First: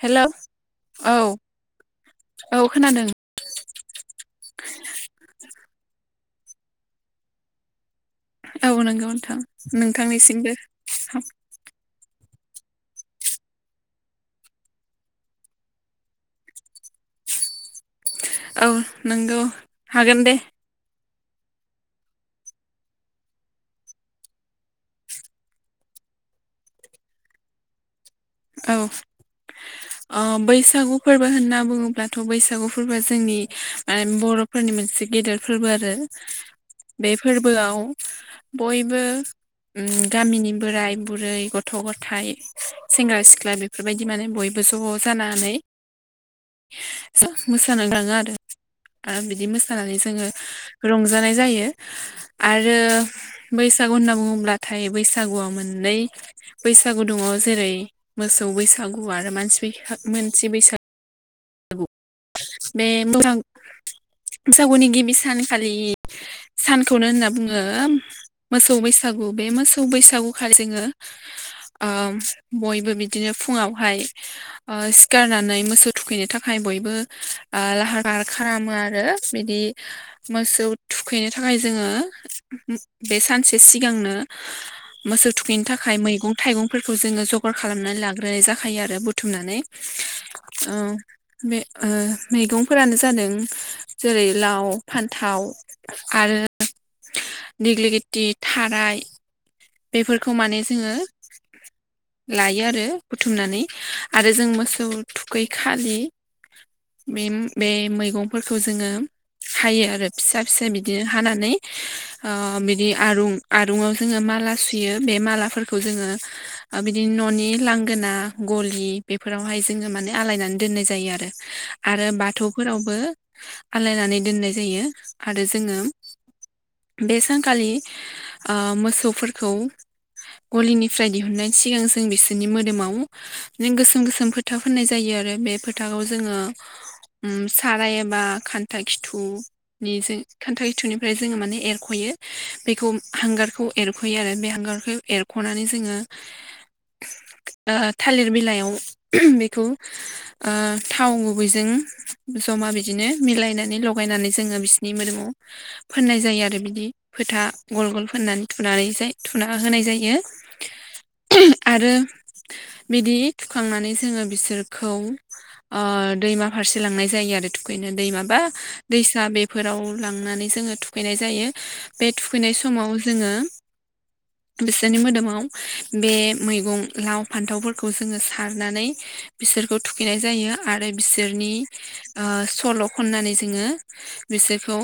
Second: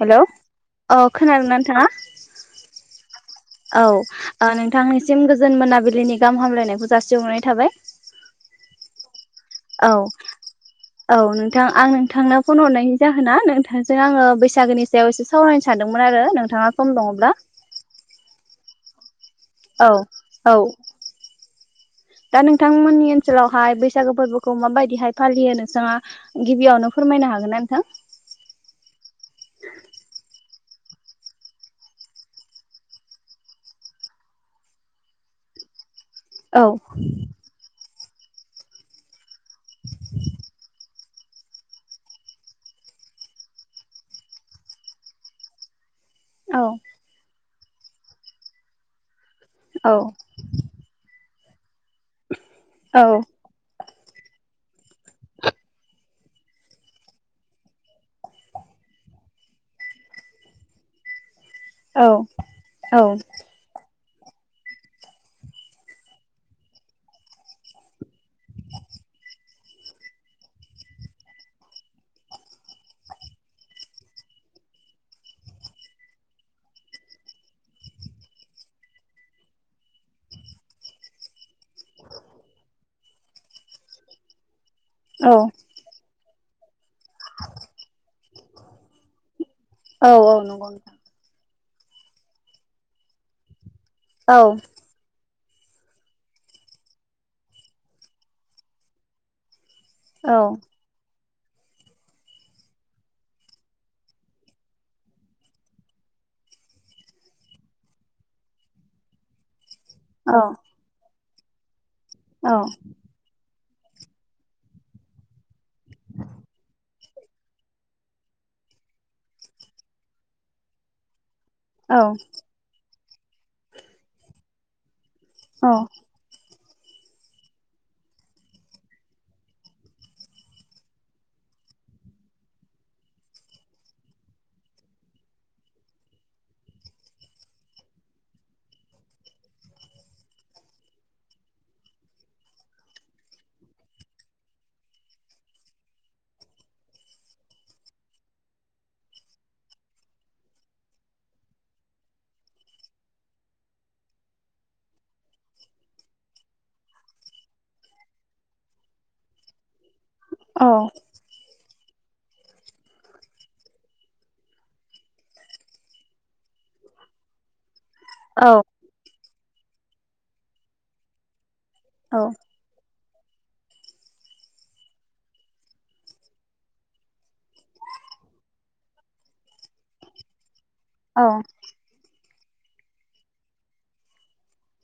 Hello अ औ खोनादोंना नोंथाङा? औ खोनादों औ ओ नोंथांनिसिम गोजोन मोनाबिलिनि गाहाम हामलायनायखौ जासिहरनाय थाबाय। औ नोंगौ नोंथां औ नोंथांनिसिमबो औ नोंथां आं नोंथांनो फन हरनायनि जाहोना नोंथांजों आङो बैसागोनि सायाव एसे सावरायनो सानदोंमोन आरो नोंथाङा सम दङब्ला। औ नोंगौ। औ औ। [inaudible] दा नोंथांमोननि ओनसोलावहाय बैसागो फोरबोखौ माबायदिहाय फालियो नोंथाङा गिबियावनो फोरमायनो हागोन ना नोंथां? औ। अ बैसागु फोरबो होनना बुङोब्लाथ' बैसागु फोरबोआ जोंनि ओ बर' फोरनि मोनसे गेदेर फोरबो आरो। औ बे फोरबो आव बयबो उम गामिनि बोराय बुरै गथ' गथाइ सेंग्रा सि ख्ला बेफोरबायदि माने बयबो ज' जानानै औ जों मोसानो थाङो आरो। आरो बिदि औ मोसानानै जोङो रंजानाय जायो। आरो औ बैसागु होनना बुङोब्लाथाय बैसागुआ मोननै बैसागु दङ जेरै मोसौ बैसागु आरो मानसि बैसा मानसि बैसा औ। बे औ [unintelligible] बैसागुनि गिबि सानखालि सानखौनो होनना बुङो मोसौ बैसागु बे मोसौ बैसागुखालि जोङो ओ बयबो बिदिनो फुङावहाय ओ सिखारनानै मोसौ थुखैनो थाखाय बयबो ओ लाहार फाहार खालामो आरो बिदि मोसौ थुखैनो थाखाय जोङो बे सानसे सिगांनो मोसौ औ थुखैनो थाखाय मैगं थाइगंफोरखौ जोङो जगार खालामनानै लाग्रोनाय जाखायो आरो बुथुमनानै। औ औ नंगौ नोंथां उम बे ओ मैगंफोरानो जादों जेरै औ लाव, फान्थाव आरो देगलिगेटि, थाराइ, बेफोरखौ औ माने जोङो लायो आरो बुथुमनानै आरो जों मोसौ थुखैखालि बेम बे मैगंफोरखौ जोङो हायो आरो फिसा औ फिसा बिदिनो हानानै ओ औ बिदि आरुं आरुङाव जोङो माला सुयो बे मालाफोरखौ जोङो ओ बिदिनो न'नि लांगोना गलि बेफोरावहाय जोङो माने आलायनानै दोननाय जायो आरो। औ आरो बाथौफोरावबो आलायनानै दोननाय जायो आरो जोङो बे सानखालि मोसौफोरखौ गलिनिफ्राय दिहुननायनि सिगां जों बिसोरनि मोदोमाव गोसोम गोसोम फोथा फोननाय जायो आरो बे फोथाखौ जोङो साराय एबा खान्था खिथु नि जों खान्था खिथुनिफ्राय जोङो माने एरख'यो बेखौ हांगारखौ एर खयो आरो बे हांगारखौ एरख'नानै जोङो थालिर बिलाइयाव बेखौ ओ थाव गुबैजों ज'मा बिदिनो मिलायनानै लगायनानै जोङो बिसिनि मोदोमाव फोननाय जायो आरो बिदि फोथा गल गल फोननानै थुनानैजाय थुना होनाय जायो। औ आरो बिदि थुखांनानै जोङो बिसोरखौ दैमा फारसे लांनाय जायो आरो। थुखैनो दै माबा औ दैसा बेफोराव लांनानै जोङो थुखैनाय जायो। बे औ थुखैनाय समाव जोङो बिसोरनि मोदोमाव बे मैगं लाव फान्थावफोरखौ जोङो सारनानै बिसोरखौ थुखैनाय जायो आरो औ बिसोरनि सल' खननानै जोङो बिसोरखौ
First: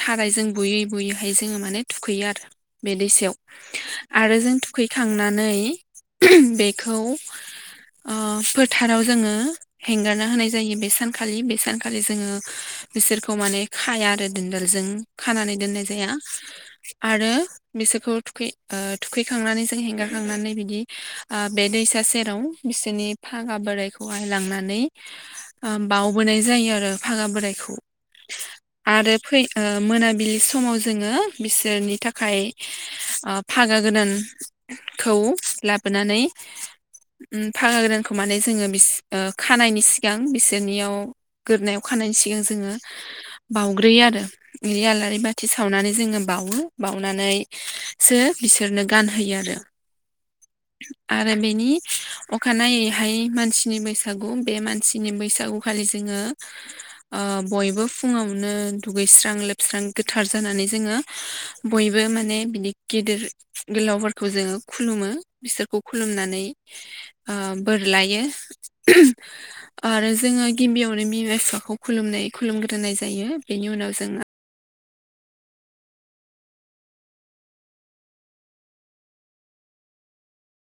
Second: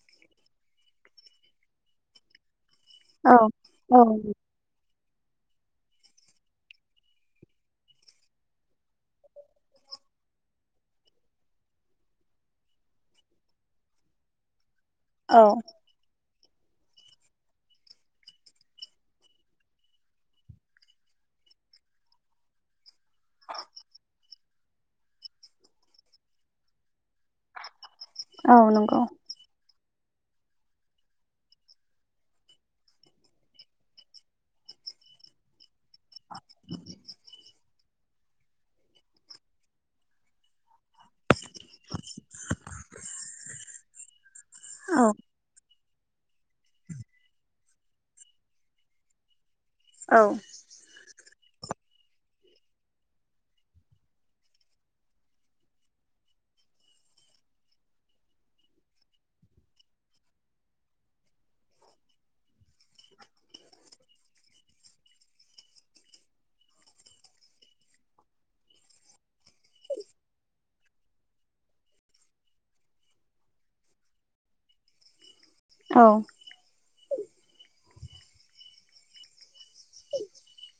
थाराय जों बुयै बुयैहाय जोङो माने थुखैयो आरो बे औ दैसायाव औ आरो जों थुखैखांनानै बेखौ फोथाराव जोङो हेंगारना होनाय जायो बे सानखालि बे सानखालि जोङो बिसोरखौ माने खाया आरो दोनदालजों औ खानानै दोननाय जाया आरो। बिसोरखौ थुखै थुखैखांनानै जों हेंगार खांनानै बिदि बे दैसा सेराव बिसोरनि फागा बोरायखौहाय लांनानै बावबोनाय जायो आरो फागा बोरायखौ औ नंगौ आरो फै मोनाबिलि समाव जोङो बिसोरनि थाखाय फागा गोदानखौ लाबोनानै फागा गोदानखौ माने जोङो बिस खानायनि सिगां बिसोरनियाव गोदोनायाव खानायनि सिगां जोङो बावग्रोयो आरो बे औ आलारि बाथि थि सावनानै जोङो बावो बावनानै सो बिसोरनो गानहोयो आरो। औ आरो बेनि अखानायैहाय मानसिनि बैसागु बे मानसिनि बैसागु खालि जोङो बयबो फुङावनो दुगैस्रां लोबस्रां गोथार जानानै जोङो बयबो माने बिदि गिदिर गोलावफोरखौ जोङो खुलुमो बिसोरखौ खुलुमनानै बोर लायो आरो जोङो गिबियावनो बिमा बिफाखौ खुलुमनाय खुलुमग्रोनाय जायो बेनि उनाव जोंना औ [inaudible]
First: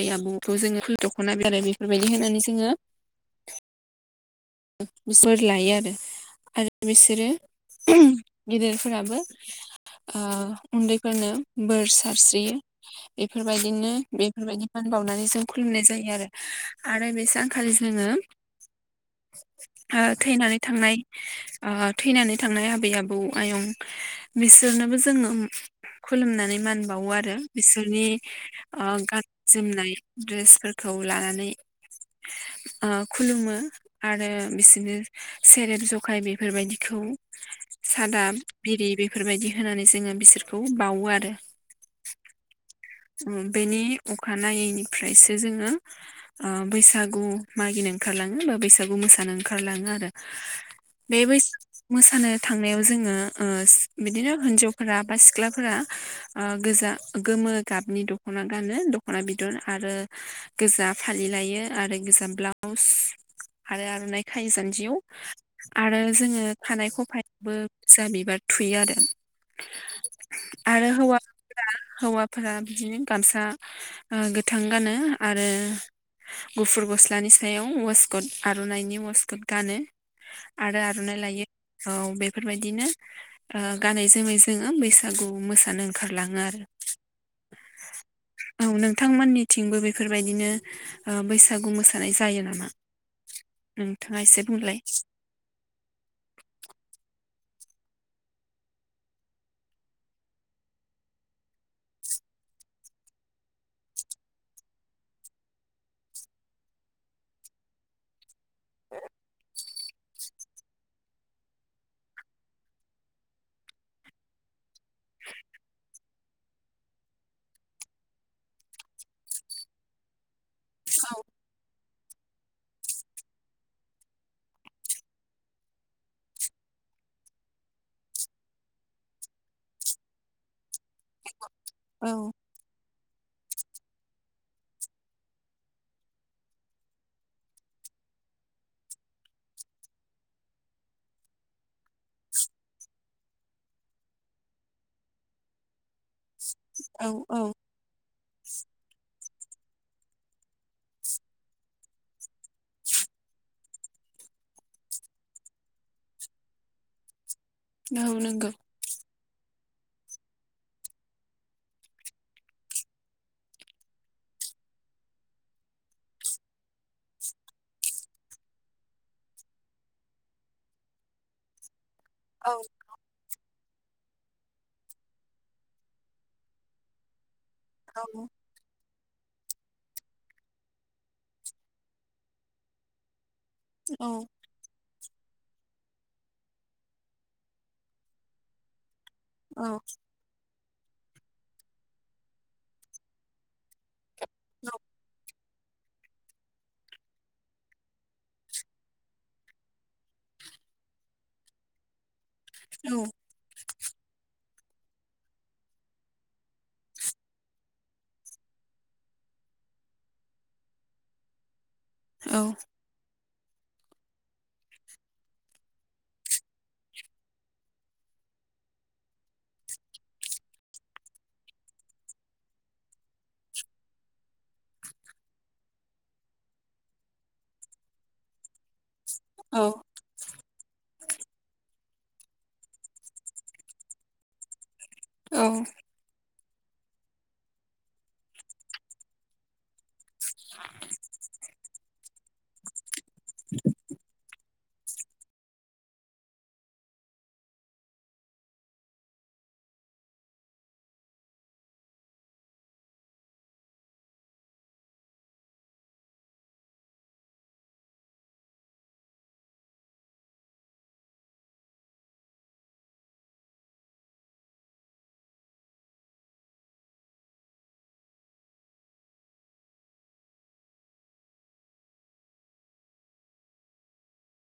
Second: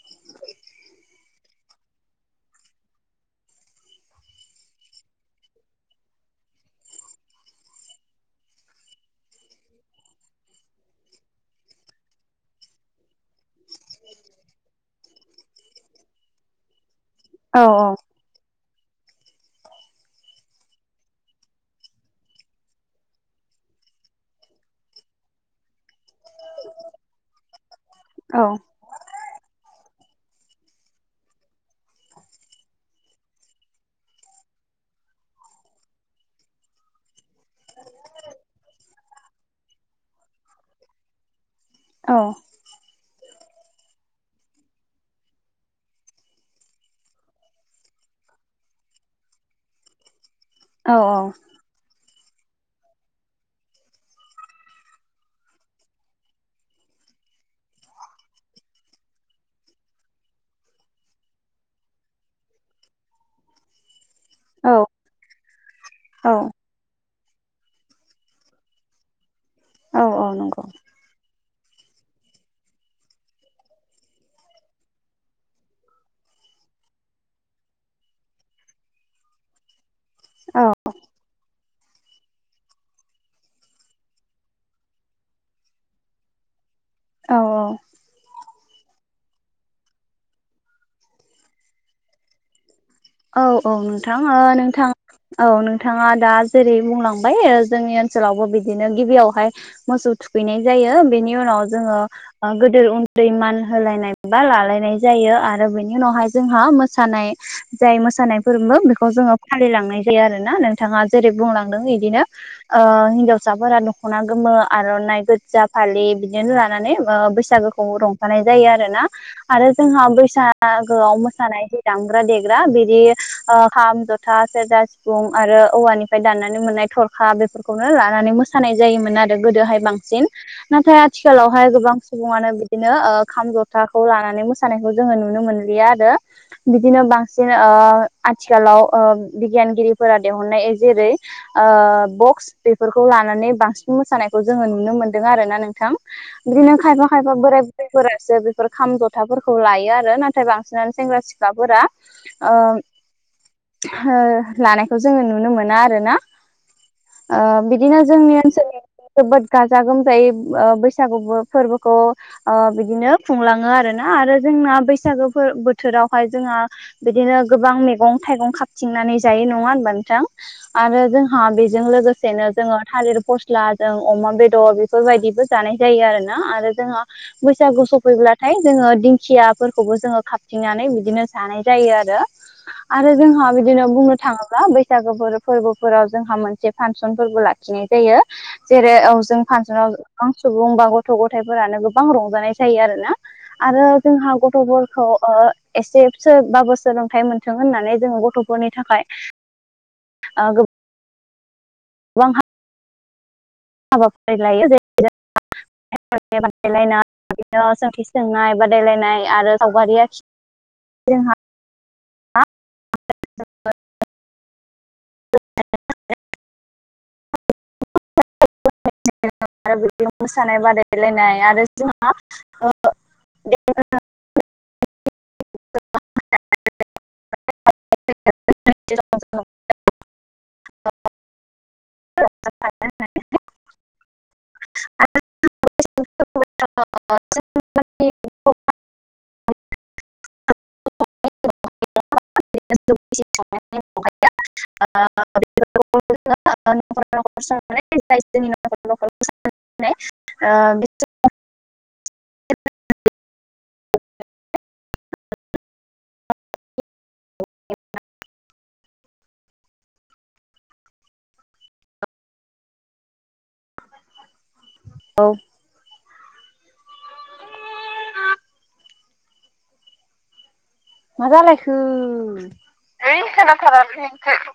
बे आबौखौ जोङो फुल दख'ना [unintelligible] बेफोरबायदि होनानै जोङो बोर लायो आरो आरो बिसोरो गिदिरफोराबो उन्दैफोरनो बोर सारस्रियो बेफोरबायदिनो बेफोरबायदि मान बावनानै जों खुलुमनाय जायो आरो आरो बे औ सानखालि जोङो थैनानै थांनाय थैनानै थांनाय आबै आबौ आयं बिसोरनोबो जोङो खुलुमनानै मान बावो आरो बिसोरनि औ गाननाय जोमनाय ड्रेसफोरखौ लानानै खुलुमो आरो बिसोरनो सेरेब जखाय बेफोरबायदिखौ सादा बिरि बेफोरबायदि होनानै जोङो बिसोरखौ बावो आरो औ बेनि अखानायैनिफ्रायसो जोङो ओ बैसागु मागिनो ओंखारलाङो बा बैसागु मोसानो ओंखारलाङो आरो बे बैसाग मोसानो थांनायाव जोङो ओ बिदिनो हिन्जावफोरा बा सिख्लाफोरा ओ गोजा गोमो गाबनि दख'ना गानो दख'ना बिदन आरो गोजा फालि लायो आरो गोजा ब्लाउस आरो आर'नाइ खायो जान्जियाव आरो औ जोङो खानाय खफायावबो [unintelligible] बिबार थुयो आरो औ औ नंगौ आरो हौवा हौवाफोरा बिदिनो गामसा ओ गोथां गानो आरो गुफुर गस्लानि सायाव वासकट आर'नाइनि वासकद गानो औ आरो आर'नाइ लायो औ बेफोरबायदिनो ओ गानै जोमै जोङो बैसागु मोसानो ओंखारलाङो आरो औ औ औ नोंथांमोननिथिंबो बेफोरबायदिनो ओ बैसागु मोसानाय जायो नामा औ औ नोंथां नोंथाङा ओ एसे बुंलाय नोंथां औ नोंथाङा दा जेरै बुंलांबाय जोंनि ओनसोलावबो बिदिनो गिबियावहाय मोसौ थुखैनाय जायो बेनि उनाव जोङो ओ गोदोर उन्दै मान होलायनाय बा लालायनाय जायो आरो बेनि उनावहाय जोंहा मोसानाय जाय मोसानाय फोरबो बेखौ जोङो फालिलांनाय जायो आरो ना नोंथाङा जेरै बुंलांदों इदिनो ओ हिन्जावसाफोरा दख'ना गोमो आर'नाइ गोजा फालि बिदिनो लानानै बैसागो रंजानाय जायो आरोना आरो जोंहा बैसागोआव मोसानाय जि दामग्रा देग ग्रा बिदि ओ खाम जथा सेरजा सिफुं आरो औवफ्राय दनानै मोननाय थर खा बेफोरखौनो लानानै मोसानाय जायोमोन आरो गोदोहाय बांसिन नाथाय आथिखालावहाय गोबां औ सुबङानो बिदिनो ओ खाम जथाखौ लानानै मोसानायखौ जोङो नुनो मोनलिया आरो बिदिनो बांसिन [unintelligible] आथिखालाव बिगियानगिरिफोरा दिहुननाय जेरै ओ बक्स बेफोरखौ लानानै बांसिन मोसानायखौ जोङो नुनो मोनदों आरोना नोंथां बिदिनो औ खायफा खायफा औ बोराय [unintelligible] फोरासो बेफोर खाम जथाफोरखौ लायो आरो नाथाय बांसिनानो सेंग्रा सिख्लाफोरा ओ लानायखौ जोङो नुनो मोना आरोना ओ बिदिनो औ जोंनि नंगौ ओनसोलाव जोबोद गाजा गोमजायै ओ बैसागु फोरबोखौ अ बिदिनो खुंलाङो आर ना आरो जोंना बैसागो बोथोरावहाय जोंहा बिदिनो गोबां मैगं थाइगं खाबथिंनानै जायो नङा होनबा नोंथां आरो जोंहा बेजों लोगो सेनो औ जोङो थालिर फस्ला जों अमा बेदर बेफोरबायदिबो जानाय जायो आरो ना आरो जोंहा बैसागु औ सफैब्लाथाय जोङो दिंखियाफोरखौबो जोङो खााबथिंनानै बिदिनो जानाय जायो आरो आरो जोंहा बिदिनो औ बुंनो थाङोब्ला बैसागो फोरबोफोराव जोंहा मोनसे फांसन फोरबो लाखिनाय जायो जेरै जों फांसनाव औ गोबां सुबुं बा गथ' गथायफोरानो गोबां रंजानाय जायो आरोना आरो जोंहा गथ'फोरखौ ओ एसे सोबाबो सोलोंथाइ मोनथों होननानै जोङो गथ'फोरनि थाखाय ओ गो [unintelligible] औ हाबाफारि लायो [unintelligible] बादायलायनाय बिदिनो सोंथि सोंनाय बादायलायनाय आरो सावगारि आखिनाय [unintelligible] जोंहा औ [unintelligible] आरो बिदि मोसानाय बादायलायनाय आरो जोंहा [unintelligible] सम [unintelligible] औ [unintelligible] स [unintelligible] औ आ [unintelligible] औ [unintelligible] [unintelligible] [unintelligible] [unintelligible] ओ बि [unintelligible] औ मा जालायखो यै खोनाथारा सैथो